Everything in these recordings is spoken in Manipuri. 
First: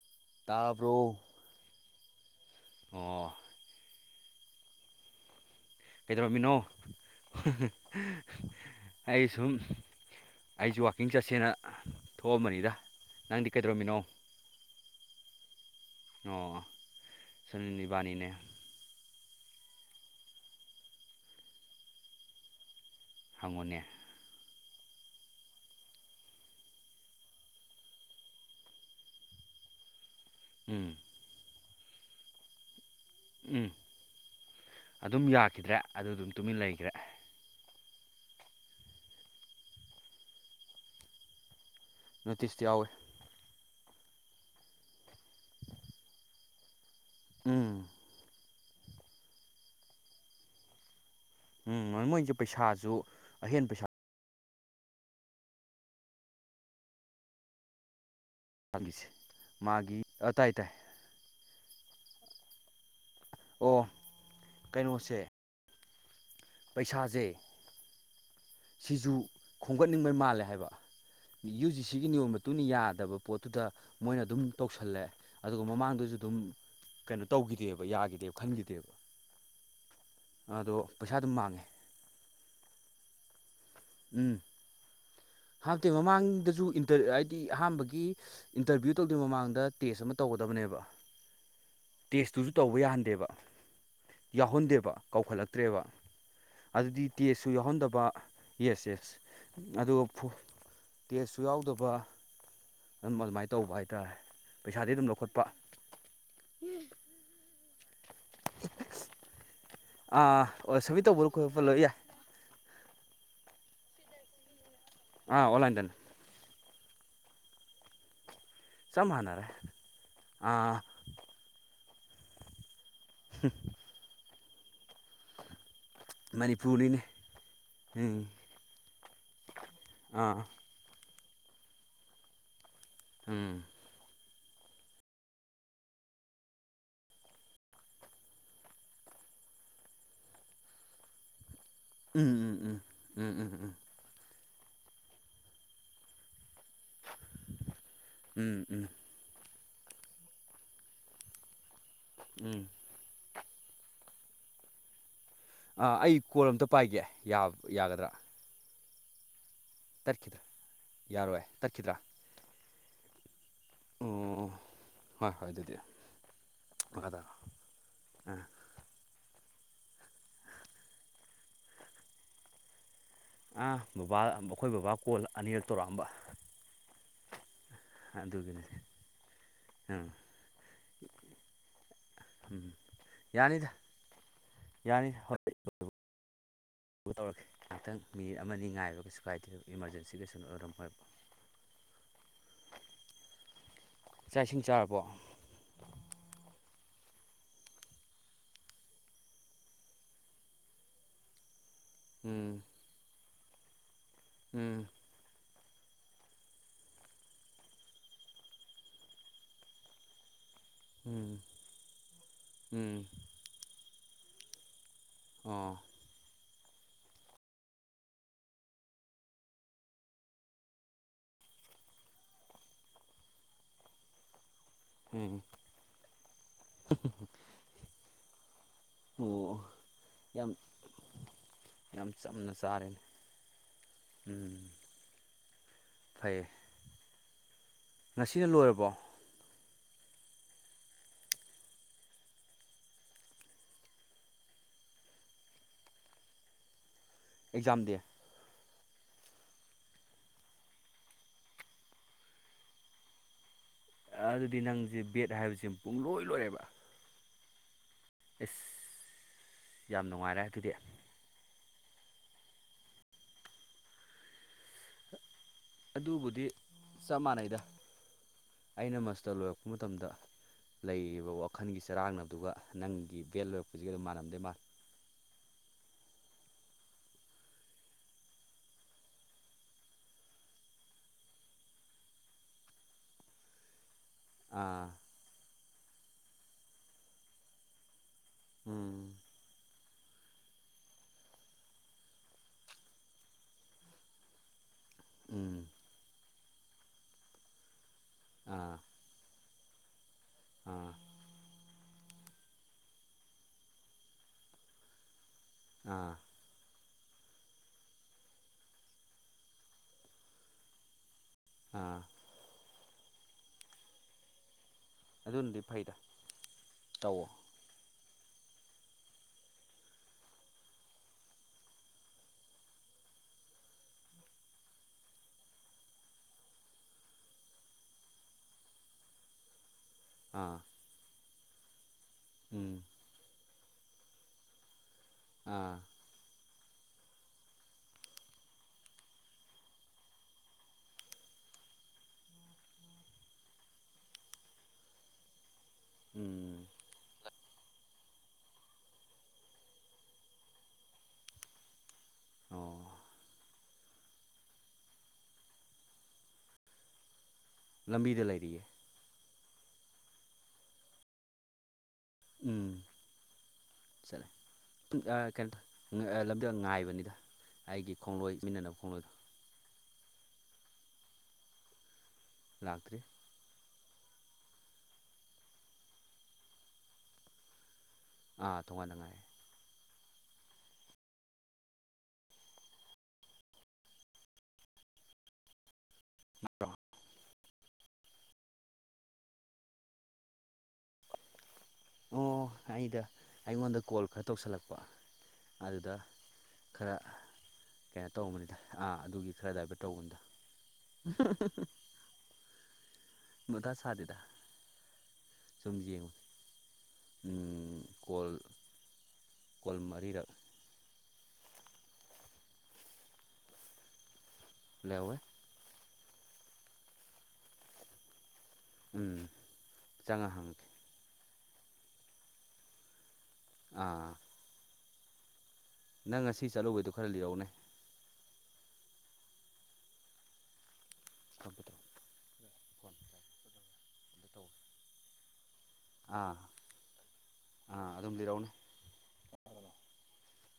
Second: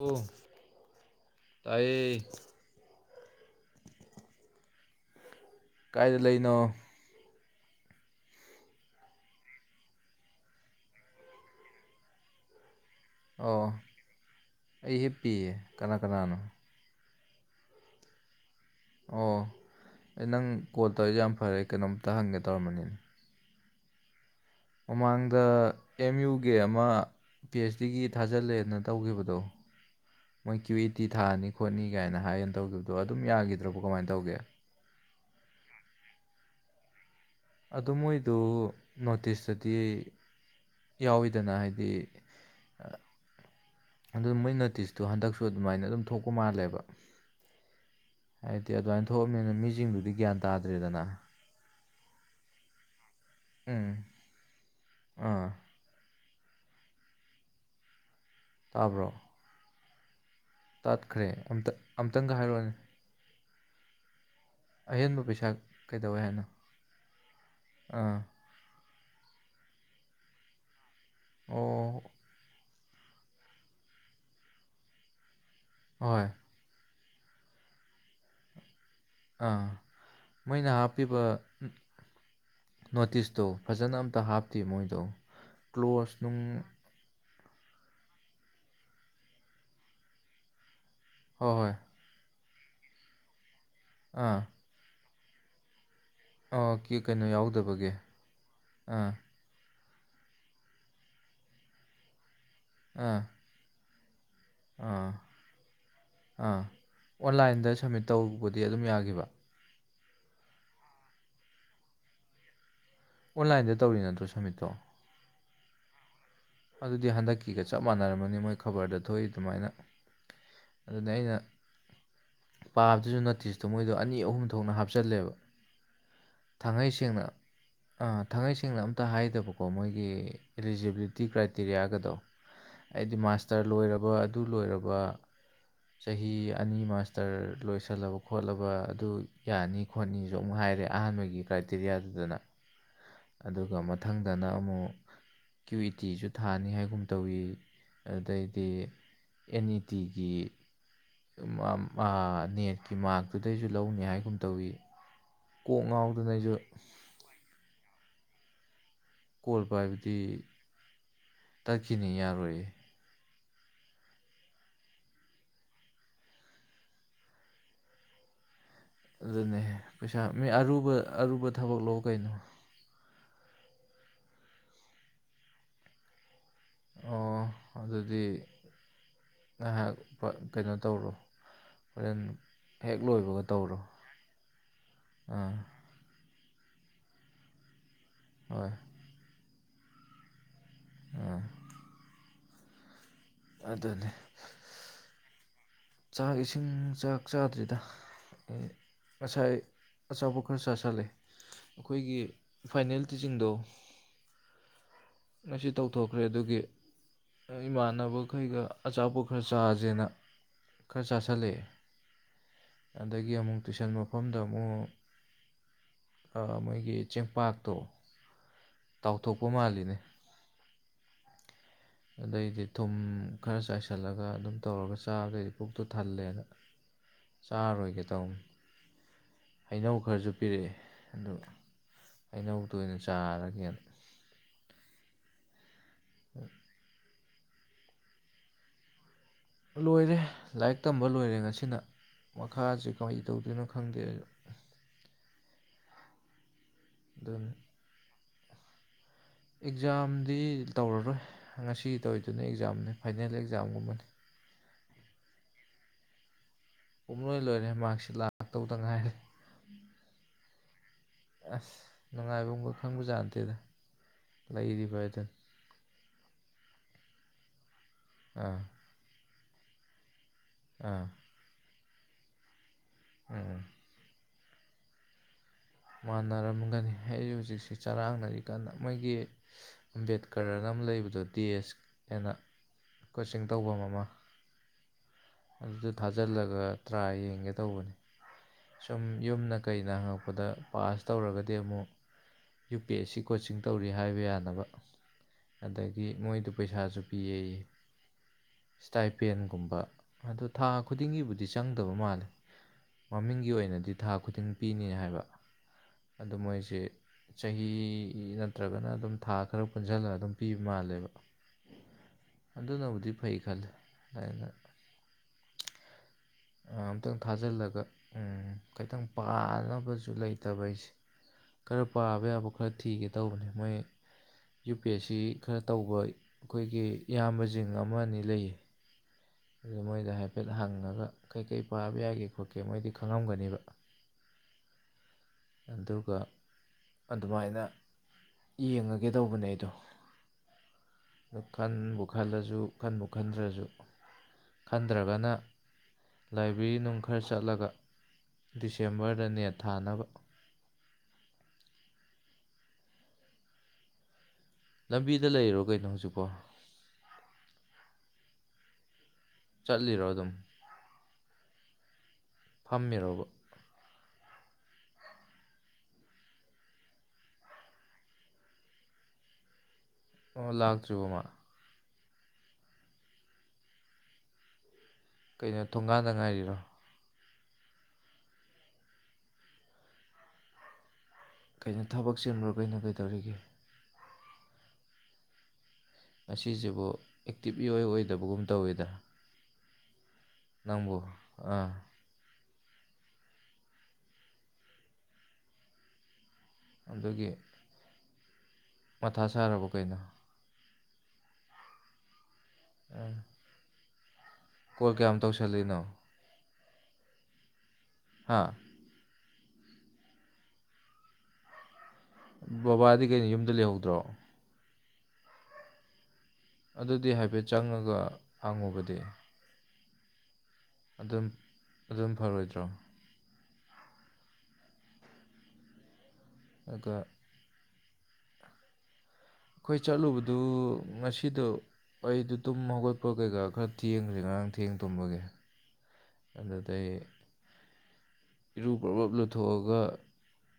ꯑꯣ ꯇꯥꯕ꯭ꯔꯣ ꯇꯥꯏꯌꯦ ꯑꯣ ꯀꯥꯏꯗ ꯀꯩꯗꯧꯔꯝꯃꯤꯅꯣ ꯂꯩꯅꯣ ꯑꯩ ꯁꯨꯝ ꯑꯩꯁꯦ ꯋꯥꯛꯀꯤꯡ ꯆꯠꯁꯦꯅ ꯊꯣꯛꯑꯝꯕꯅꯤꯗ ꯅꯪꯗꯤ ꯑꯣ ꯀꯩꯗꯧꯔꯝꯃꯤꯅꯣ ꯑꯩ ꯍꯦꯛ ꯄꯤꯌꯦ ꯀꯅꯥ ꯀꯅꯥꯅꯣ ꯁꯅꯤꯕꯅꯤꯅꯦ ꯑꯣ ꯑꯩ ꯅꯪ ꯀꯣꯜ ꯇꯧꯔꯤꯁꯦ ꯌꯥꯝ ꯐꯔꯦ ꯀꯩꯅꯣꯝꯇ ꯍꯪꯒꯦ ꯇꯧꯔꯝꯕꯅꯤꯅ ꯍꯪꯉꯅꯦ ꯃꯃꯥꯡꯗ ꯑꯦꯝ ꯌꯨꯒꯤ ꯑꯃ ꯄꯤ ꯑꯩꯆ ꯗꯤꯒꯤ ꯊꯥꯖꯤꯜꯂꯦꯅ ꯇꯧꯈꯤꯕꯗꯣ ꯃꯣꯏ ꯀ꯭ꯌꯨ ꯏ ꯎꯝ ꯇꯤ ꯊꯥꯅꯤ ꯈꯣꯠꯅꯤ ꯀꯥꯏꯅ ꯍꯥꯏꯒꯅ ꯇꯧꯈꯤꯕꯗꯣ ꯑꯗꯨꯝ ꯎꯝ ꯌꯥꯈꯤꯗ꯭ꯔꯕꯣ ꯀꯃꯥꯏꯅ ꯇꯧꯒꯦ ꯑꯗꯨꯝ ꯌꯥꯈꯤꯗ꯭ꯔꯦ ꯑꯗꯨ ꯑꯗꯨꯝ ꯇꯨꯃꯤꯟ ꯂꯩꯈ꯭ꯔꯦ ꯑꯗꯨ ꯃꯣꯏꯗꯨ ꯅꯣꯇꯤꯁꯇꯗꯤ ꯌꯥꯎꯋꯤꯗꯅ ꯍꯥꯏꯗꯤ ꯅꯣꯇꯤꯁꯇꯨ ꯌꯥꯎꯋꯦ ꯑꯗꯨ ꯃꯣꯏ ꯅꯣꯇꯤꯁꯇꯣ ꯍꯟꯗꯛꯁꯨ ꯑꯗꯨꯃꯥꯏꯅ ꯑꯗꯨꯝ ꯊꯣꯛꯄ ꯃꯥꯜꯂꯦꯕ ꯎꯝ ꯍꯥꯏꯗꯤ ꯑꯗꯨꯃꯥꯏꯅ ꯊꯣꯛꯑꯅꯤꯅ ꯃꯤꯁꯤꯡꯗꯨꯗꯤ ꯒ꯭ꯌꯥꯟ ꯇꯥꯗ꯭ꯔꯦꯗꯅ ꯎꯝ ꯃꯣꯏꯁꯨꯦ ꯄꯩꯁꯥꯁꯨ ꯑꯍꯦꯟ ꯄꯩꯁꯥ ꯎꯝ ꯑꯥ ꯍꯥꯡꯒꯤꯁꯦ ꯃꯥꯒꯤ ꯑꯇꯥꯏ ꯇꯥꯏ ꯇꯥꯠꯈ꯭ꯔꯦ ꯑꯇ ꯑꯝꯇꯪꯒ ꯍꯥꯏꯔꯛꯑꯣꯅꯤ ꯑꯣ ꯀꯩꯅꯣꯁꯦ ꯑꯍꯦꯟꯕ ꯄꯩꯁꯥ ꯀꯩꯗꯧꯋꯦ ꯍꯥꯏꯅꯣ ꯄꯩꯁꯥꯁꯦ ꯑꯥ ꯁꯤꯁꯨ ꯈꯣꯝꯒꯠꯅꯤꯡꯕꯩ ꯃꯥꯜꯂꯦ ꯍꯥꯏꯕ ꯌꯨ ꯖꯤ ꯑꯣ ꯁꯤꯒꯤ ꯅꯤꯌꯣꯝ ꯃꯇꯨꯡꯟꯅ ꯌꯥꯗꯕ ꯄꯣꯠꯇꯨꯗ ꯃꯣꯏꯅ ꯑꯗꯨꯝ ꯇꯧꯁꯜꯂꯑꯦ ꯑꯗꯨꯒ ꯃꯃꯥꯡꯗꯁꯨ ꯍꯣꯏ ꯑꯗꯨꯝ ꯀꯩꯅꯣ ꯇꯧꯈꯤꯗꯦꯕ ꯌꯥꯈꯤꯗꯦꯕ ꯈꯟꯈꯤꯗꯦꯕ ꯑꯥ ꯃꯣꯏꯅ ꯑꯗꯣ ꯄꯩꯁꯥ ꯍꯥꯞꯄꯤꯕ ꯑꯗꯨꯝ ꯃꯥꯡꯉꯦ ꯅꯣꯇꯤꯁꯇꯣ ꯐꯖꯅ ꯑꯝꯇ ꯎꯝ ꯍꯥꯞꯇꯦ ꯃꯣꯏꯗꯣ ꯍꯥꯞꯇꯦ ꯀ꯭ꯂꯣꯁ ꯅꯨꯡ ꯃꯃꯥꯡꯗꯁꯨ ꯇ ꯍꯥꯏꯗꯤ ꯑꯍꯥꯟꯕꯒꯤ ꯏꯟꯇꯔꯚꯤꯌꯨ ꯇꯧꯗ꯭ꯣꯏꯩ ꯃꯃꯥꯡꯗ ꯇꯦꯁ ꯑꯃ ꯇꯧꯒꯗꯕꯅꯦꯕ ꯍꯣꯏ ꯍꯣꯏ ꯇꯦꯁꯇꯨꯁꯨ ꯇꯧꯕ ꯌꯥꯍꯟꯗꯦꯕ ꯑꯥ ꯌꯥꯎꯍꯟꯗꯦꯕ ꯀꯧꯈꯠꯂꯛꯇ꯭ꯔꯦꯕ ꯑꯣ ꯀꯤ ꯑꯗꯨꯗꯤ ꯀꯩꯅꯣ ꯇꯦꯁꯁꯨ ꯌꯥꯎꯗꯕꯒꯤ ꯌꯥꯎꯍꯟꯗꯕ ꯌꯦꯁ ꯑꯥ ꯌꯦꯁ ꯑꯗꯨꯒ ꯇꯦꯁꯁꯨ ꯌꯥꯎꯗꯕ ꯑꯥ ꯑꯗꯨꯝ ꯑꯗꯨꯃꯥꯏꯅ ꯇꯧꯕ ꯍꯥꯏꯇꯥꯔꯦ ꯄꯩꯁꯥꯗꯤ ꯑꯥ ꯑꯗꯨꯝ ꯂꯧꯈꯠꯄ ꯑꯥ ꯑꯣꯟꯂꯥꯏꯟꯗ ꯁꯝꯃꯤꯠ ꯇꯧꯕꯗꯤ ꯑꯗꯨꯝ ꯌꯥꯒꯤꯈꯤꯕ ꯑꯥ ꯑꯣ ꯁꯨꯕꯤ ꯇꯧꯕꯔꯣ ꯈꯜꯂꯣ ꯌꯥꯏ ꯑꯣꯟꯂꯥꯏꯟꯗ ꯇꯧꯔꯤ ꯅꯠꯇ꯭ꯔꯣ ꯁꯝꯃꯤꯠꯇꯣ ꯑꯥ ꯑꯣꯟꯂꯥꯏꯟꯗꯅꯤ ꯑꯗꯨꯗꯤ ꯍꯟꯗꯛꯀꯤꯒ ꯆꯞ ꯃꯥꯟꯅꯔꯝꯃꯅꯤ ꯃꯣꯏ ꯈꯕꯔꯗ ꯆꯞ ꯊꯣꯛꯏ ꯃꯥꯟꯅꯔꯦ ꯑꯗꯨꯃꯥꯏꯅ ꯑꯥ ꯑꯗꯨꯅ ꯑꯩꯅ ꯄꯥꯕꯗꯨꯁꯨ ꯅꯠꯇꯤꯁꯇꯣ ꯃꯣꯏꯗꯣ ꯑꯅꯤ ꯑꯍꯨꯝ ꯊꯣꯛꯅ ꯍꯥꯞꯆꯜꯂꯦꯕ ꯊꯥꯡꯃꯩ ꯃꯅꯤꯄꯨꯔꯅꯤꯅꯦ ꯁꯦꯡꯅ ꯎꯝ ꯊꯥꯡꯃꯩ ꯁꯦꯡꯅ ꯑꯝꯇ ꯍꯥꯏꯗꯕꯀꯣ ꯃꯣꯏꯒꯤ ꯑꯥ ꯏꯂꯤꯖꯤꯕꯤꯂꯤꯇꯤ ꯀ꯭ꯔꯥꯏꯇꯦꯔꯤꯌꯥꯒꯗꯣ ꯍꯥꯏꯗꯤ ꯎꯝ ꯃꯥꯁꯇꯔ ꯂꯣꯏꯔꯕ ꯑꯗꯨ ꯂꯣꯏꯔꯕ ꯆꯍꯤ ꯑꯅꯤ ꯃꯥꯁꯇꯔ ꯂꯣꯏꯁꯜꯂꯕ ꯈꯣꯠꯂꯕ ꯑꯗꯨ ꯌꯥꯅꯤ ꯈꯣꯠꯅꯤꯁꯨ ꯑꯃꯨꯛ ꯍꯥꯏꯔꯦ ꯑꯍꯥꯟꯕꯒꯤ ꯎꯝ ꯀ꯭ꯔꯥꯏꯇꯦꯔꯤꯌꯥꯗꯨꯗꯅ ꯎꯝ ꯎꯝ ꯎꯝ ꯎꯝ ꯎꯝ ꯑꯗꯨꯒ ꯑꯃꯥ ꯃꯊꯪꯗꯅ ꯑꯃꯨꯛ ꯀ꯭ꯌꯨ ꯏ ꯇꯤꯁꯨ ꯊꯥꯅꯤ ꯍꯥꯏ ꯒꯨꯝ ꯇꯧꯏ ꯎꯝ ꯑꯗꯨꯗꯩꯗꯤ ꯎꯝ ꯑꯦꯟ ꯏ ꯇꯤꯒꯤ ꯃꯥ ꯑꯥ ꯎꯝ ꯅꯦꯠꯀꯤ ꯃꯥꯛꯇꯨꯗꯩꯁꯨ ꯂꯧꯅꯤ ꯍꯥꯏꯒꯨꯝ ꯇꯧꯏ ꯑꯥ ꯑꯩ ꯀꯣꯜ ꯑꯝꯇ ꯄꯥꯏꯒꯦ ꯌꯥ ꯌꯥꯒꯗ꯭ꯔꯥ ꯀꯣꯜ ꯄꯥꯏꯕꯗꯤ ꯇꯠꯈꯤꯗ꯭ꯔꯥ ꯌꯥꯔꯣꯏ ꯇꯠꯈꯤꯗ꯭ꯔꯥ ꯇꯠꯈꯤꯅꯤ ꯌꯥꯔꯣꯏꯌꯦ ꯑꯣ ꯍꯣꯏ ꯍꯣꯏ ꯑꯗꯨꯗꯤ ꯑꯗꯣ ꯑꯥ ꯑꯗꯨꯅꯦ ꯄꯩꯁꯥ ꯃꯤ ꯑꯔꯨꯕ ꯑꯔꯨꯕ ꯊꯕꯛ ꯂꯣ ꯀꯩꯅꯣ ꯑ ꯕꯥꯕꯥ ꯑꯩꯈꯣꯏ ꯕꯥꯕꯥ ꯀꯣꯜ ꯑꯅꯤꯔꯛ ꯇꯧꯔꯛꯑꯝꯕ ꯑꯣ ꯑꯗꯨꯗꯤ ꯑꯗꯨꯒꯤꯅꯤ ꯉꯥꯏꯍꯥꯛ ꯎꯝ ꯀꯩꯅꯣ ꯇꯧꯔꯣ ꯐꯖꯅ ꯎꯝ ꯍꯦꯛ ꯂꯣꯏꯕꯒ ꯌꯥꯅꯤꯗ ꯇꯧꯔꯣ ꯑꯥ ꯇꯧꯔꯒꯦ ꯈꯤꯇꯪ ꯃꯤꯅꯤꯠ ꯑꯅꯤ ꯍꯣꯏ ꯉꯥꯏꯕ ꯀꯩꯁꯨ ꯀꯥꯏꯗꯦ ꯏꯃꯥꯔꯖꯦꯟꯁꯤ ꯀꯩꯁꯨ ꯑꯣꯏꯔꯝ ꯑꯥ [unintelligible] ꯑꯗꯨꯅꯦ ꯆꯥꯛ ꯏꯁꯤꯡ ꯆꯥꯔꯕꯣ ꯆꯥꯛ ꯏꯁꯤꯡ ꯆꯥꯛ ꯆꯥꯗ꯭ꯔꯤꯗ ꯎꯝ ꯉꯁꯥꯏ ꯑꯆꯥꯄꯣꯠ ꯈꯔ ꯆꯥꯁꯜꯂꯦ ꯑꯩꯈꯣꯏꯒꯤ ꯎꯝ ꯐꯥꯏꯅꯦꯜ ꯇꯤꯆꯤꯡꯗꯣ ꯎꯝ ꯉꯁꯤ ꯇꯧꯊꯣꯛꯈ꯭ꯔꯦ ꯑꯗꯨꯒꯤ ꯏꯃꯥꯟꯅꯕꯈꯩꯒ ꯑꯆꯥꯄꯣꯠ ꯈꯔ ꯆꯥꯁꯦꯅ ꯈꯔ ꯎꯝ ꯆꯥꯥꯁꯜꯂꯛꯑꯦ ꯎꯝ ꯑꯗꯒꯤ ꯑꯃꯨꯛ ꯇꯨꯏꯁꯟ ꯃꯐꯝꯗ ꯑꯃꯨꯛ ꯑꯣ ꯑꯥ ꯃꯣꯏꯒꯤ ꯆꯦꯡꯄꯥꯛꯇꯣ ꯇꯥꯎꯊꯣꯛꯄ ꯃꯥꯜꯂꯤꯅꯦ ꯑꯗꯩꯗꯤ ꯊꯨꯝ ꯈꯔ ꯆꯥꯏꯁꯤꯜꯂꯒ ꯑꯗꯨꯝ ꯇꯧꯔꯒ ꯎꯝ ꯆꯥꯕꯗꯩꯗꯤ ꯄꯨꯛꯇꯨ ꯊꯜꯂꯦꯅ ꯆꯥꯔꯔꯣꯏꯒꯦ ꯇꯧꯅꯤ ꯑꯣ ꯍꯩꯅꯧ ꯈꯔꯁꯨ ꯌꯥꯝ ꯄꯤꯔꯛꯑꯦ ꯑꯗꯨ ꯌꯥꯝ ꯆꯝꯅ ꯍꯩꯅꯧꯗꯨ ꯑꯣꯏꯅ ꯆꯥꯔꯦꯅꯦ ꯆꯥꯔꯒꯦꯅ ꯎꯝ ꯐꯩꯌꯦ ꯉꯁꯤꯅ ꯂꯣꯏꯔꯕꯣ ꯂꯣꯏꯔꯦ ꯂꯥꯏꯔꯤꯛ ꯇꯝꯕ ꯂꯣꯏꯔꯦ ꯉꯁꯤꯅ ꯃꯈꯥꯁꯦ ꯀꯃꯥꯏ ꯇꯧꯗꯣꯏꯅꯣ ꯈꯪꯗꯦ ꯑꯩꯖꯨ [unintelligible] ꯑꯦꯛꯖꯥꯝ ꯗꯤ ꯑꯦꯛꯖꯥꯝꯗꯤ ꯇꯧꯔꯔꯣꯏ ꯉꯁꯤ ꯇꯧꯔꯤꯗꯨꯅ ꯑꯦꯛꯖꯥꯝꯅꯤ ꯐꯥꯏꯅꯦꯜ ꯑꯦꯛꯖꯥꯝꯒꯨꯝꯕꯅꯤ ꯑꯗꯨꯗꯤ ꯅꯪꯁꯦ ꯕꯦꯠ ꯍꯥꯏꯕꯁꯤ ꯄꯨꯡ ꯂꯣꯏ ꯂꯣꯏꯔꯦꯕ ꯄꯨꯡꯂꯣꯏ ꯂꯣꯏꯔꯦ ꯃꯥꯛꯁꯤꯠ ꯑꯦꯁ ꯂꯥꯛꯇꯧꯗ ꯉꯥꯏꯔꯦ ꯌꯥꯝ ꯅꯨꯡꯉꯥꯏꯔꯦ ꯑꯗꯨꯗꯤ ꯑꯁ ꯅꯨꯡꯉꯥꯏꯕꯝꯒ ꯈꯪꯕꯖꯥꯠ ꯅꯠꯇꯦꯗꯥ ꯂꯩꯔꯤꯕ ꯍꯥꯏꯗꯨꯅꯤ ꯑꯗꯨꯕꯨꯗꯤ ꯆꯞ ꯃꯥꯟꯅꯩꯗ ꯑꯥ ꯑꯩꯅ ꯃꯥꯁꯇꯔ ꯂꯣꯏꯔꯛꯄ ꯃꯇꯝꯗ ꯑꯥ ꯂꯩꯔꯤꯕ ꯋꯥꯈꯜꯒꯤ ꯆꯔꯥꯡꯅꯕꯗꯨꯒ ꯅꯪꯒꯤ ꯕꯦꯜ ꯎꯝ ꯂꯔꯛꯄꯁꯤꯒ ꯑꯗꯨꯝ ꯃꯥꯟꯅꯝꯗꯧ ꯃꯥꯜꯂꯤ ꯃꯥꯟꯅꯔꯝꯒꯅꯤ ꯑꯩꯁꯨ ꯍꯧꯖꯤꯛꯁꯦ ꯆꯔꯥꯡꯅꯔꯤ ꯀꯥꯟꯅ ꯃꯣꯏꯒꯤ ꯑꯝꯕꯦꯛꯀꯔꯅ ꯑꯝ ꯂꯩꯕꯗꯣ ꯗꯤ ꯑꯦꯁ ꯑꯦꯅ ꯀꯣꯆꯤꯡ ꯇꯧꯐꯝ ꯑꯃ ꯑꯥ ꯑꯗꯨ ꯊꯥꯖꯤꯜꯂꯒ ꯇ꯭ꯔꯥ ꯌꯦꯡꯒꯦ ꯇꯧꯕꯅꯤ ꯁꯨꯝ ꯎꯝ ꯌꯨꯝꯅ ꯀꯩꯅ ꯍꯪꯉꯛꯄꯗ ꯄꯥꯁ ꯇꯧꯔꯒꯗꯤ ꯑꯃꯨꯛ U P S C coaching ꯇꯧꯔꯤ ꯍꯥꯏꯕ ꯌꯥꯅꯕ ꯎꯝ ꯑꯗꯒꯤ ꯃꯣꯏꯗꯨ ꯄꯩꯁꯥꯁꯨ ꯄꯤꯌꯦ ꯑꯥ ꯏꯁꯇꯥꯏꯄꯦꯟꯒꯨꯝꯕ ꯑꯗꯣ ꯊꯥ ꯑꯥ ꯈꯨꯗꯤꯡꯒꯤꯕꯨꯗꯤ ꯆ ꯆꯪꯗꯕ ꯃꯥꯜꯂꯦ ꯃꯃꯤꯡꯒꯤ ꯑꯣꯏꯅꯗꯤ ꯊꯥ ꯈꯨꯗꯤꯡ ꯄꯤꯅꯤ ꯍꯥꯏꯕ ꯎꯥ ꯑꯗꯨꯗ ꯃꯣꯏꯁꯤ ꯆꯍꯤ ꯅꯠꯇ꯭ꯔꯒꯅ ꯑꯗꯨꯝ ꯊꯥ ꯈꯔ ꯄꯨꯟꯁꯤꯜꯂꯒ ꯑꯗꯨꯝ ꯄꯤꯕ ꯃꯥꯜꯂꯦꯕ ꯑꯥ ꯑꯗꯨꯅꯕꯨꯗꯤ ꯐꯩ ꯈꯂꯦ ꯑꯅ ꯑꯗꯨꯅꯗꯤ ꯐꯩꯗ ꯑꯝꯇꯪ ꯇꯧꯋꯣ ꯊꯥꯖꯤꯜꯂꯒ ꯎꯝ ꯈꯩꯇꯪ ꯄꯥꯅꯕꯁꯨ ꯂꯩꯇꯕ ꯑꯩꯁꯦ꯫ ꯈꯔ ꯄꯥꯕ ꯌꯥꯕ ꯈꯔ ꯊꯤꯒꯦ ꯇꯧꯕꯅꯦ ꯃꯣꯏ ꯌꯨ ꯄꯤ ꯑꯦꯁ ꯁꯤ ꯈꯔ ꯇꯧꯕ ꯑꯩꯈꯣꯏꯒꯤ ꯏꯌꯥꯝꯕ ꯖꯤꯡ ꯑꯃ ꯑꯅꯤ ꯂꯩꯌꯦ꯫ ꯑꯗꯨ ꯃꯣꯏꯗ ꯍꯥꯏꯐꯦꯠ ꯑꯥ ꯍꯪꯉꯒ ꯀꯩꯀꯩ ꯄꯥꯕ ꯌꯥꯒꯦ ꯈꯣꯠꯀꯦ ꯎꯝ ꯃꯣꯏꯗꯤ ꯈꯪꯉꯝꯒꯅꯦꯕ꯫ ꯎꯥ ꯑꯗꯨꯒ ꯑꯗꯨꯃꯥꯏꯅ ꯌꯦꯡꯉꯒꯦ ꯇꯧꯕꯅꯦ ꯑꯩꯗꯣ꫰꫰ ꯑꯗꯨ ꯈꯟꯕꯨ ꯈꯜꯂꯁꯨ ꯈꯟꯕꯨ ꯈꯟꯗ꯭ꯔꯁꯨ ꯈꯟꯗ꯭ꯔꯒꯅ꯫ ꯎꯝ ꯂꯥꯏꯕꯦꯔꯤ ꯅꯨꯡ ꯈꯔ ꯆꯠꯂꯒ ꯗꯤꯁꯦꯝꯕꯔꯗ ꯅꯦꯠ ꯊꯥꯅꯕ꯫ ꯑꯣ ꯂꯝꯕꯤꯗ ꯂꯩꯔꯣ ꯀꯩꯅꯣ ꯍꯧꯖꯤꯛꯐꯥꯎ ꯂꯝꯕꯤꯗ ꯂꯩꯔꯤꯌꯦ ꯆꯠꯂꯤꯔꯣ ꯑꯗꯨꯝ ꯎꯝ ꯐꯝꯃꯤꯔꯣꯕ ꯆꯠꯂꯦ ꯀꯩꯅꯣ ꯂꯝꯗꯦꯜ ꯉꯥꯏꯕꯅꯤꯗ ꯑꯩꯒꯤ ꯈꯣꯡꯂꯣꯏ ꯃꯤꯟꯅꯅꯕ ꯈꯣꯡꯂꯣꯏꯗ ꯑꯣ ꯂꯥꯛꯇ꯭ꯔꯤꯕ ꯃꯥ ꯂꯥꯛꯇ꯭ꯔꯔꯤ ꯀꯩꯅꯣ ꯊꯣꯡꯒꯥꯟꯗ ꯉꯥꯏꯔꯤꯔꯣ ꯑꯥ ꯇꯣꯉꯥꯟ ꯅꯨꯡꯉꯥꯏꯔꯦ ꯀꯩꯅꯣ ꯊꯕꯛ ꯆꯦꯟꯕꯨꯔ ꯀꯩꯅꯣ ꯀꯩꯗꯧꯔꯤꯒꯦ ꯑꯁꯤꯁꯤꯕꯨ ꯑꯦꯛꯇꯤꯞꯂꯤꯏ ꯑꯣꯏꯗꯕꯒꯨꯝ ꯇꯧꯋꯤꯗꯅ ꯅꯪꯝꯕꯣ ꯑꯥ ꯑꯣ ꯑꯩꯗ ꯑꯩꯉꯣꯟꯗ ꯀꯣꯜ ꯈꯔ ꯇꯧꯁꯜꯂꯛꯄ ꯑꯗꯨꯗ ꯈꯔ ꯑꯗꯨꯒꯤ ꯀꯩꯅꯣ ꯇꯧꯕꯅꯤꯗ ꯑꯥ ꯃꯊꯥ ꯑꯗꯨꯒꯤ ꯈꯔ ꯁꯥꯔꯕ ꯗꯥꯏꯚ꯭ꯔꯠ ꯀꯩꯅꯣ ꯇꯧꯕꯅꯤꯗ ꯎꯝ ꯃꯙꯥ ꯁꯥꯗꯗ ꯀꯣꯜ ꯀꯌꯥꯝ ꯇꯧꯁꯜꯂꯤꯅꯣ ꯀꯣꯜ ꯍꯥ ꯀꯣꯜ ꯃꯔꯤꯔꯛ ꯕꯕꯥꯗꯤ ꯀꯩꯅꯣ ꯌꯨꯝꯗ ꯂꯩꯍꯧꯗ꯭ꯔꯣ ꯂꯦꯋꯦ ꯑꯗꯨꯗꯤ ꯍꯥꯏꯐꯦꯠ ꯆꯪꯉꯒ ꯍꯪꯉꯨꯕꯗꯤ ꯎꯝ ꯆꯪꯉꯥ ꯍꯪꯒꯦ ꯑꯗꯨꯝ ꯑꯗꯨꯝ ꯐꯔꯣꯏꯗ꯭ꯔꯣ ꯑꯥ ꯅꯪ ꯉꯁꯤ ꯆꯠꯂꯨꯕꯩꯗꯣ ꯑꯗꯨꯒ ꯈꯔ ꯂꯤꯔꯧꯅꯦ ꯑꯩꯈꯣꯏ ꯆꯠꯂꯨꯕꯗꯨ ꯉꯁꯤꯗꯣ ꯑꯩꯗꯨ ꯇꯨꯝ ꯍꯧꯒꯠ ꯑꯣꯠꯄ ꯀꯩꯀꯥ ꯈꯔ ꯊꯦꯡꯈ꯭ꯔꯁꯦ ꯉꯔꯥꯡ ꯊꯦꯡ ꯇꯨꯝꯃꯒꯦ ꯑꯥ ꯑꯗꯨꯗꯩ ꯑꯥ ꯑꯗꯨꯝ ꯂꯤꯔꯛꯎꯅꯦ ꯏꯔꯨ ꯄꯥ ꯄꯔꯥꯞ ꯂꯨꯊꯣꯛꯑꯒ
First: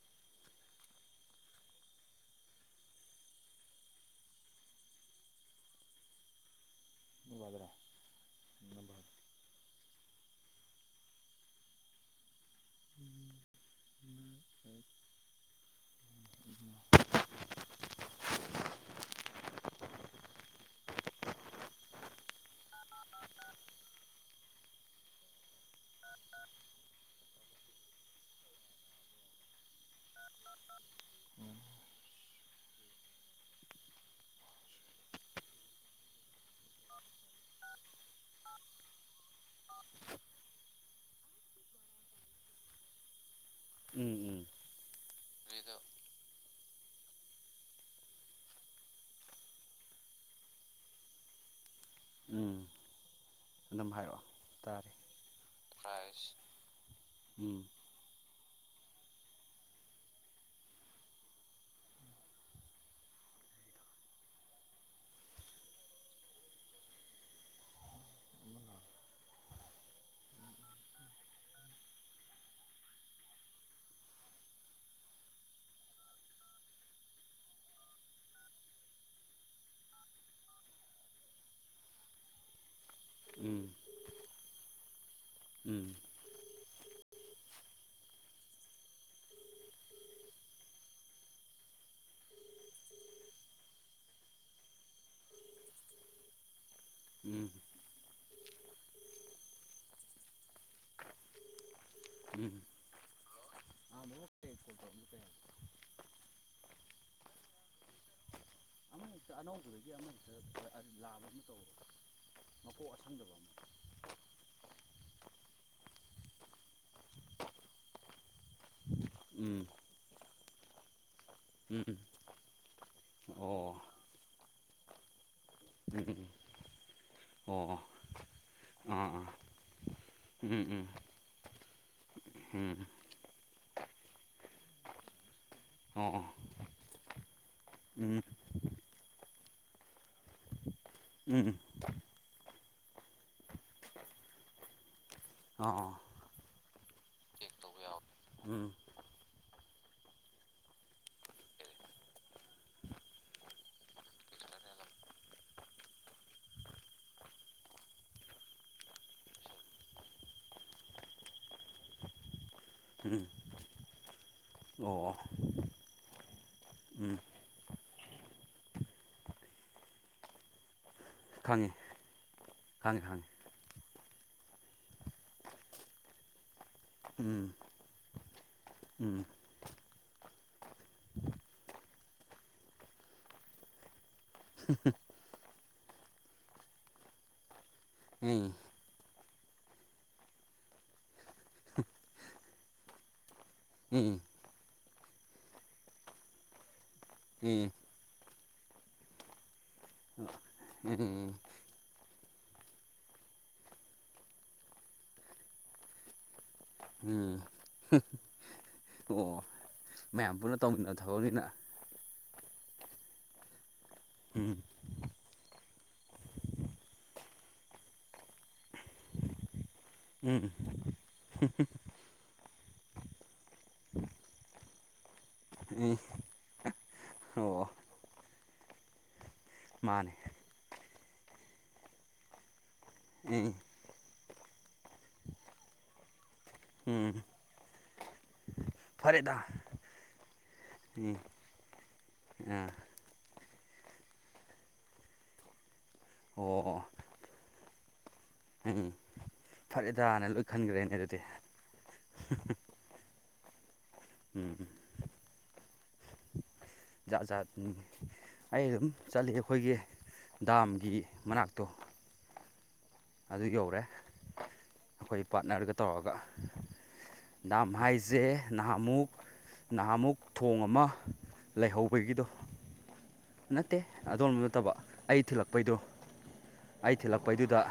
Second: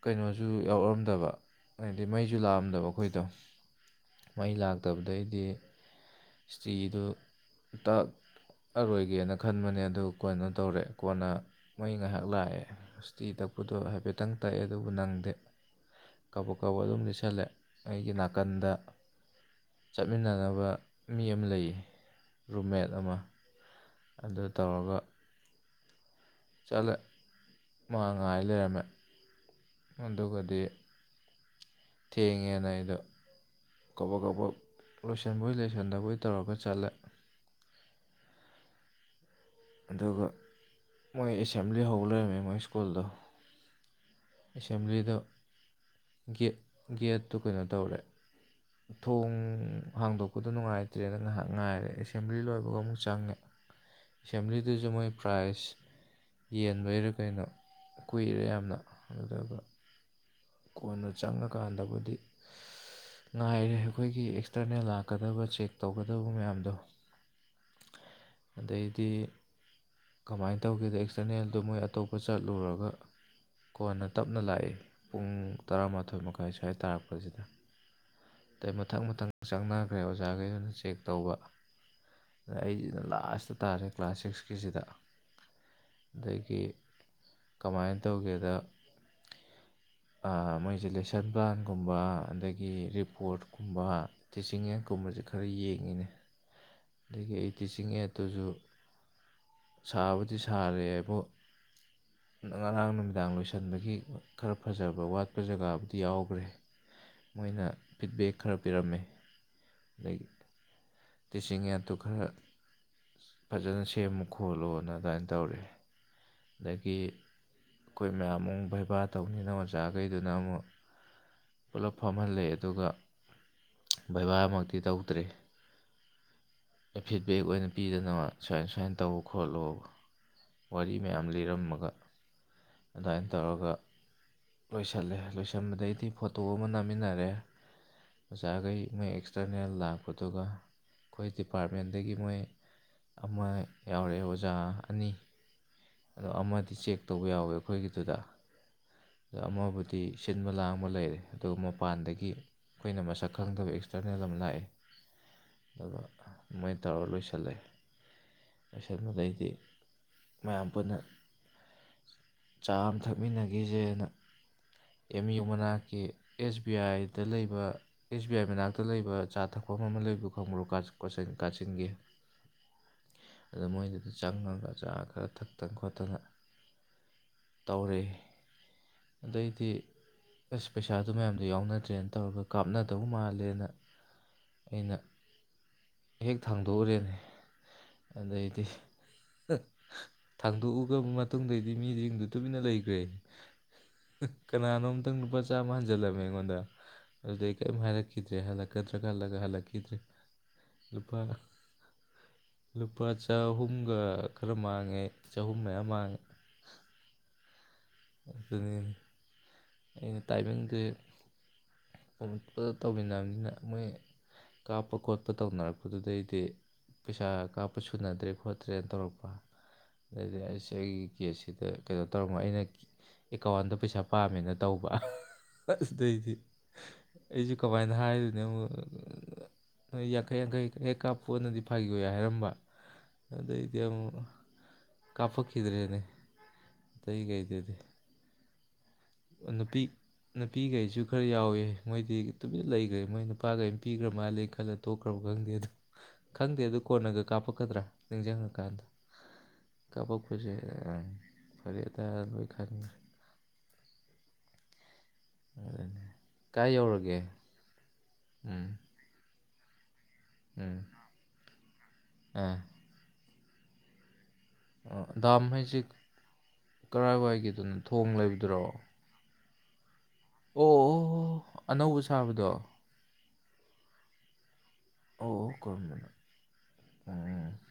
ꯀꯩꯅꯣꯁꯨ ꯌꯥꯎꯔꯔꯝꯗꯕ ꯍꯥꯏꯗꯤ ꯃꯩꯁꯨ ꯂꯥꯛꯑꯝꯗꯕ ꯑꯩꯈꯣꯏꯗꯣ ꯃꯩ ꯂꯥꯛꯇꯕꯗꯩꯗꯤ ꯏꯁꯇ꯭ꯔꯤꯗꯨ ꯇ ꯑꯔꯣꯏꯒꯦꯅ ꯈꯟꯕꯅꯦ ꯑꯗꯨ ꯀꯣꯏꯅꯣ ꯇꯧꯔꯛꯑꯦ ꯀꯣꯟꯅ ꯃꯩ ꯉꯥꯏꯍꯥꯛ ꯂꯥꯛꯑꯦ ꯍꯇꯤ ꯇꯛꯄꯗꯣ ꯍꯥꯏꯐꯦꯠꯇꯪ ꯇꯛꯑꯦ ꯑꯗꯨꯕꯨ ꯅꯪꯗꯤ ꯀꯕ ꯀꯕ ꯑꯗꯨꯝ ꯂꯤꯁꯜꯂꯦ ꯑꯩꯒꯤ ꯅꯥꯀꯟꯗ ꯆꯠꯃꯤꯟꯅꯅꯕ ꯃꯤ ꯑꯃ ꯂꯩꯌꯦ ꯔꯨꯝꯃꯦꯠ ꯑꯃ ꯑꯗꯨ ꯇꯧꯔꯒ ꯆꯠꯂꯦ ꯃꯥ ꯉꯥꯏ ꯂꯩꯔꯝꯃꯦ ꯑꯗꯨꯒꯗꯤ ꯊꯦꯡꯉꯦꯅ ꯑꯩꯗꯣ ꯀꯕꯛ ꯀꯕꯛ ꯂꯣꯏꯁꯟꯕꯣꯏ ꯂꫭꯏꯁꯟꯗꯕꯣꯏ ꯇꯧꯔꯒ ꯆꯠꯂꯦ ꯑꯗꯨꯒꯥ ꯃꯣꯏ ꯑꯦꯁꯦꯝꯕ꯭ꯂꯤ ꯍꯧꯔꯥ ꯂꯩꯔꯝꯃꯦ ꯃꯣꯏ ꯁ꯭ꯀꯨꯜꯗꯣ ꯎꯝꯝ ꯎꯝꯝ ꯑꯦꯁꯦꯝꯕ꯭ꯂꯤꯗꫭ ꯒꯦꯠꯇꫭ ꯀꯩꯅꯣ ꯇꯧꯔꯦ꯫ ꯊꯣꯡ ꯍꯥꯡꯗꯣꯛꯄꯗꯣ ꯅꯨꯡꯉꯥꯏꯇ꯭ꯔꯦꯅ ꯉꯥꯏꯍꯥꯛꯇꯪ ꯉꯥꯏꯔꯦ ꯑꯦꯁꯦꯝꯕ꯭ꯂꯤ ꯂꯣꯏꯕꯒꯥ ꯑꯃꯨꯛ ꯆꯪꯉꯦ ꯑꯗꯨꯝꯅꯥ ꯍꯥꯏꯔꯛꯑꫭ ꯑꯦꯁꯦꯝꯕ꯭ꯂꯤꯗꯨꯁꯨ ꯃꯣꯏꯒꯤ ꯄ꯭ꯔꯥꯏꯖ ꯌꯦꯟꯕꯩꯔꯥ ꯀꯩꯅꯣ ꯎꯝ ꯀꯨꯏꯔꯦ ꯌꯥꯝꯅ ꯑꯗꯨꯒꯥ ꯀꯣꯟꯅꯗꯤ ꯆꯪꯉꯥꯀꯥꯟꯗꯕꯨꯗꯤ ꯉꯥꯏꯔꯦ ꯑꯩꯈꯣꯏꯒꯤ ꯑꯦꯛꯁꯇꯔꯅꯦꯜ ꯂꯥꯛꯀꯗꯧꯕꯥ ꯆꯦꯛ ꯇꯧꯒꯗꯕꯥ ꯃꯌꯥꯝꯗꯣ ꯑꯗꯥꯒꯤꯗꯤ ꯀꯃꯥꯏꯅ ꯇꯧꯒꯦꯗꯥ ꯑꯦꯛꯁꯇꯔꯅꯦꯜꯗꯣ ꯃꯣꯏ ꯑꯇꯣꯞꯄꯥ ꯆꯠꯂꯨꯔꯒꯥ ꯀꯣꯟꯅ ꯇꯞꯅ ꯂꯥꯛꯏ ꯄꯨꯡ ꯇꯔꯥꯃꯥꯊꯣꯏ ꯃꯈꯥꯏ ꯇꯥꯔꯛ ꯄꯒꯤꯁꯨꯋꯥꯗ ꯑꯗꯒꯤ ꯃꯊꯪ ꯃꯊꯪ ꯆꯪꯅꯈ꯭ꯔꯦ ꯑꯣꯖꯥꯈꯩꯗꯨꯅ ꯆꯦꯛ ꯇꯧꯕ ꯑꯗꯩ ꯑꯩꯁꯤꯅ ꯂꯥꯁꯇ ꯎꯝ ꯇꯥꯔꯦ ꯀ꯭ꯂꯥꯁ ꯁꯤꯛꯁꯀꯤꯁꯤꯗ ꯎꯝꯝ ꯑꯗꯥꯒꯤ ꯀꯃꯥꯏꯅꯥ ꯇꯧꯒꯦꯗꯥ ꯑꯥ ꯃꯣꯏꯁꯦ ꯂꯦꯁꯟ ꯄ꯭ꯂꯥꯟꯒꯨꯝꯕ ꯑꯗꯒꯤ ꯔꯤꯄꯣꯔꯠꯀꯨꯝꯕꯥ ꯇꯤꯆꯤꯡꯌꯥꯟ ꯀꯨꯝꯕꯁꯤ ꯈꯔ ꯌꯦꯡꯉꯤꯅꯦ ꯑꯗꯒꯤ ꯎꯝ ꯇꯤꯆꯤꯡ ꯑꯦꯠꯇꯨꯁꯨ ꯁꯥꯕꯨꯗꯤ ꯁꯥꯔꯦ ꯍꯥꯏꯕꯨ [unintelligible] ꯎꯝ [inaudible] ꯉꯔꯥꯡ ꯅꯨꯃꯤꯗꯥꯡ ꯂꯣꯏꯁꯟꯕꯒꯤ ꯈꯔ ꯐꯖꯕꯥ ꯋꯥꯠꯄꯥ ꯖꯒꯥꯕꯨꯗꯤ ꯌꯥꯎꯈ꯭ꯔꯦ ꯃꯣꯏꯅꯥ ꯐꯤꯠꯕꯦꯛ ꯈꯔꯗꯤ ꯄꯤꯔꯝꯃꯦ ꯑ° ꯑꯅꯧꯕꯗꯨꯗꯒꯤ ꯑꯃꯁꯤ ꯂꯥꯝꯃꯥ ꯆꯤꯡꯌꯥꯠꯇꯨ ꯈꯔ ꯐꯖꯅ ꯁꯦꯝꯃꯨ ꯈꯣꯠꯂꯣꯅꯤ ꯑꯗꯨꯃꯥꯏꯅ ꯇꯧꯔꯦ ꯑꯗꯒꯤꯗꯤ ꯑꯩꯈꯣꯏ ꯃꯌꯥꯝ ꯑꯃꯨꯛ ꯕꯩꯕꯥꯔ ꯇꯧꯅꯤꯅ ꯎꯝ ꯑꯣꯖꯥꯈꯩꯗꯨꯅ ꯑꯃꯨꯛ ꯎꯝ ꯄꯨꯂꯞ ꯎꯝ ꯐꯝꯍꯜꯂꯦ ꯑꯗꯨꯒꯥ ꯑꯣ ꯕꯩꯕꯥꯃꯛ ꯇꯤ ꯇꯧꯗ꯭ꯔꯦ ꯑꯝꯝ ꯐꯤꯠꯕꯦꯛ ꯑꯣꯏꯅ ꯄꯤꯗꯅꯥ ꯁꯨꯃꯥꯏ ꯁꯨꯃꯥꯏꯅ ꯑꯥ ꯇꯧꯑꫭ ꯑꯥ ꯈꯣꯠꯂꯨꯅꯥ ꯎꯝ ꯎꯝ ꯋꯥꯔꯤ ꯃꯌꯥꯝ ꯂꯤꯔꯝꯃꯥꯒ ꯎꯝ ꯑꯗꯨꯃꯥꯏꯅ ꯇꯧꯔꯒꯥ ꯂꯣꯏꯁꯜꯂꯦ ꯂꯣꯏꯁꯟꯕꯥꯗꯒꯤꯗꯤ ꯑꯣ ꯐꯣꯇꯣ ꯑꯃ ꯅꯝꯃꯤꯟꯅꯔꯦ ꯎꯝ ꯑꯣꯖꯥꯈꯩ ꯅ° ꯑꯦꯛꯁꯇꯔꯅꯦꯜ ꯂꯥꯛꯄꯗꯨꯒꯥ ꯎꯝ ꯗꯤꯄꯥꯔꯠꯃꯦꯟꯗꯒꯤꯗꯤ ꯃꯣꯏ ꯑꯃ ꯌꯥꯎꯔꯑꯦ꯫ ꯑꯣꯖꯥ ꯑꯅꯤ ꯑꯥꯑꫭ ꯑꯗꯨ ꯑꯃꯗꯤ ꯆꯦꯛ ꯇꯧꯕꯥ ꯌꯥꯎꯋꯦ ꯑꯩꯈꯣꯏꯒꯤꯗꯨꯗꯥ ꯎꯝ ꯑꯗꯣ ꯑꯃꯕꯨꯗꯤ ꯁꯤꯟꯕ ꯂꯥꯡꯕ ꯂꯩꯔꯦ ꯑꯗꯨꯒꯥ ꯃꯄꯥꯟꯗꯒꯤ ꯑꯩꯈꯣꯏꯅꯥ ꯃꯁꯛ ꯈꯪꯗꯕ ꯑꯦꯛꯁꯇꯔꯅꯦꯜ ꯑꯃꯥꯒ ꯂꯥꯛꯑꯦ ꯑꯗꯨꯒꯥ ꯑꯗꯨꯃꯥꯏꯅ ꯇꯧꯔꯒ ꯂꯣꯏꯁꯤꯜꯂꯦ ꯂꯣꯏꯁꯤꯟꯕꯗꯩꯗꯤ ꯃꯌꯥꯝ ꯄꯨꯟꯅꯥ ꯆꯥ ꯑꯃ ꯎꯝ ꯊꯛꯃꯤꯟꯅ ꯈꯤꯁꯦꯅꯥ ꯑꯣ ꯑꯦꯝ ꯑꯎ ꯃꯅꯥꯛꯀꯤ ꯑꯦꯁ ꯕꯤ ꯎꯝ ꯑꯥꯏꯗ ꯂꯩꯕ ꯑꯦꯁ ꯕꯤ ꯑꯥꯏ ꯃꯅꯥꯛꯇ ꯂꯩꯕ ꯑꯆꯥꯥ ꯊꯛꯐꯝ ꯑꯃ ꯂꯩꯕꯗꯨ ꯈꯪꯕ꯭ꯔꯣ ꯀꯥꯟ ꯀꯣꯠꯆꯟ ꯈꯪꯉꯦ ꯀꯥꯠꯆꯤꯟꯒꯤ ꯈꯪꯉꯦ ꯈꯪꯉꯦ ꯑꯗꯨꯗ ꯥ ꯃꯣꯏꯒꯤꯗꯨꯗ ꯆꯪꯉꯒ ꯆꯥ ꯈꯔ ꯊꯛꯇꯅꯥ ꯈꯣꯠꯇꯥꯅ ꯎꯝ ꯇꯧꯔꯦ ꯎꯝ ꯑꯗꯩꯗꯤ ꯑꯥꯁ ꯄꯩꯁꯥꯗꫭ ꯃꯌꯥꯝꯗꯣ ꯌꯥꯎꯅꯗ꯭ꯔꯦꯅ ꯇꯧꯔꯒ ꯀꯥꯞꯅꯗꯧ ꯃꯥꯜꯂꯦꯅꯥ ꯑꯩꯅ ꯍꯦꯛ ꯊꯥꯡꯗꯣꯛ ꯎꯔꯦꯅꯦ ꯎꯝ ꯑꯗꯩꯗꯤ ꯊꯥꯡꯗꯣꯛꯎꯔꯕ ꯃꯇꯨꯡꯗꯩꯗꯤ ꯃꯤꯁꯤꯡꯁꯤꯡꯗꯨ ꯇꯨꯃꯤꯟꯅꯥ ꯂꯩꯈ꯭ꯔꯦ ꯎꯝ ꯀꯅꯥꯅꯣ ꯑꯃꯇꯪ ꯂꯨꯄꯥ ꯆꯥꯝꯃꯥ ꯍꯟꯖꯜꯂꯝꯃꯤ ꯑꯩꯉꯣꯟꯗꯥ ꯑꯗꯨꯗꯩ ꯀꯔꯤꯝ ꯍꯥꯏꯔꯛꯗ꯭ꯔꯦ ꯍꯂꯛꯀ꯭ꯗꯔ ꯈꯜꯔꯒꯥ ꯍꯟꯔꯛꯈꯤꯗꯔ° ꯎꯝꯝ ꯝ ꯂꯨꯄꯥ ꯆꯍꯨꯝꯒꯥ ꯈꯔ ꯃꯥꯡꯉꯦ ꯆꯍꯨꯝ ꯃꯌꯥ ꯃꯥꯡꯉꯦ ꯑꯩ ꯎꯝ ꯑꯗꯨꯨꯝꯒꯤ ꯑꯣ꯫ ꯑꯩꯅ ꯃꯌꯥꯝ ꯄꯨꯟꯅ ꯇꯥꯏꯃꯤꯡꯁ ꯇꯧꯃꯤꯟꯅꯕ ꯊꯕꯛꯅꯤꯅ ꯄꯣꯄ ꯇꯧꯃꯤꯟꯅꯕꯅꯤꯅ ꯃꯣꯏ꯫ ꯎꯝ ꯀꯥꯞꯄ ꯈꯣꯠꯄ ꯇꯧꯅꯔꯛꯄꯗꯨꯗꯩꯗꯤ__ ꯄꯩꯁꯥ ꯀꯥꯞꯄ ꯁꯨꯅꯗ꯭ꯔꯦ ꯈꯣꯠꯇ꯭ꯔꯦꯅ ꯇꯧꯔꯛꯄ꯫ ꯑꯗꯩꯗꯤ ꯎꯝ ꯑꯩꯁꯦ ꯑꯩꯒꯤ ꯀꯦꯁ ꯁꯤꯗ ꯀꯩꯅꯣ ꯇꯧꯔꯝꯃꯣ ꯑꯩꯅ ꯑꯦꯀꯥꯎꯟꯗ ꯄꯩꯁꯥ ꯄꯥꯝꯃꯤꯅ__ ꯇꯧꯕ ꯎꯝ ꯑꯗꯏꯗꯤ꯫ ꯑꯩꯁꯨ ꯑꯣ ꯀꯃꯥꯏꯅ ꯍꯥꯏꯔꯤꯅꯣ ꯃꯥꯅꯦ ꯌꯥꯡꯈꯩ ꯌꯥꯡꯈꯩ__ ꯍꯦꯛ ꯀꯥꯞꯄꯣꯅꯗꯤ ꯐꯒꯤ ꯍꯥꯏꯔꯝꯕ ꯎꯝ ꯑꯗꯩꯗꯤ ꯑꯃꯨꯛ__ ꯀꯥꯄꯈꯤꯗ꯭ꯔꯦꯅꯦ ꯑ ꯎꯝ ꯇꯩ ꯀꯩꯗꯗꯤ ꯐꯔꯦꯗ꯫ ꯅꯨꯄꯤ꯫ ꯅꯨꯄꯤꯈꯩꯁꯨ ꯎꯝ ꯈꯔ ꯌꯥꯎꯋꯦ ꯃꯣꯏꯗꯤ ꯇꯨꯃꯤꯟꯅ ꯑꯥ ꯂꯩꯈ꯭ꯔꯦ ꯃꯣꯏ ꯅꯨꯄꯥꯈꯩ ꯅꯨꯄꯤꯈ꯭ꯔ ꯃꯥꯜꯜꯂꯤꯦ ꯈꯜꯂ꯫ ꯇꯣꯛꯈ꯭ꯔꯕ ꯈꯪꯗꯦ ꯑꯗꯨ ꯈꯪꯗꯦ ꯑꯗꯨ ꯑꯣ ꯀꯣꯟꯅꯒ ꯀꯥꯞꯄꯛꯀꯗ꯭ꯔꯥ ꯅꯤꯡꯁꯤꯡꯉꯀꯥꯟꯗ꯫ ꯎꯝ ꯀꯕ ꯐꯔꯦꯗꯥꯅ ꯂꯣꯏ ꯈꯨꯁ ꯈꯟꯈ꯭ꯔꯦꯅꯦ ꯑꯗꯨꯗꯤ ꯐꯔꯌꯥ ꯇꯣꯏ ꯈ꯫ ꯎꯝ ꯑꯗꯨꯅꯤ ꯀꯥꯏ ꯌꯧꯔꯒꯦ ꯖꯥꯠ ꯖꯥꯠ ꯑꯩ ꯎꯝ ꯑꯗꯨꯝ ꯆꯠꯂꯤ ꯑꯩꯈꯣꯏꯒꯤ ꯎꯝ ꯗꯥꯝꯒꯤ ꯃꯅꯥꯛꯇꯣ꯫ ꯑꯥ ꯑꯗꯨ ꯌꯧꯔꯦ꯫ ꯑꯩꯈꯣꯏ ꯗꯥꯝ ꯄꯥꯔꯠꯅꯔꯒ ꯍꯥꯏꯁꯦ ꯇꯧꯔꯒ ꯗꯥꯝ ꯀꯔꯥꯏꯋꯥꯏꯒꯤꯗꯨꯅꯣ ꯊꯣꯡ ꯍꯥꯏꯁꯦ ꯂꯩꯕꯗꯨꯔꯣ ꯅꯍꯥꯟꯃꯨꯛ__ ꯅꯍꯥꯃꯨꯛ ꯊꯣꯡ ꯑꯣ ꯑꯃ ꯑꯣ ꯑꯅꯧꯕ ꯂꯩꯍꯧꯕꯒꯤꯗꯣ꯫ ꯁꯥꯕꯗꯣ ꯑꯣ ꯅꯠꯇꯦ ꯑꯗꯣꯟꯝꯕ ꯅꯠꯇꯕ ꯑꯩ ꯑꯣ ꯊꯤꯜꯂꯛꯄꯩꯗꯣ ꯀꯔꯝꯕꯅꯣ ꯑꯩ ꯎꯝ ꯊꯤꯜꯂꯛꯄꯩꯗꯨꯗ__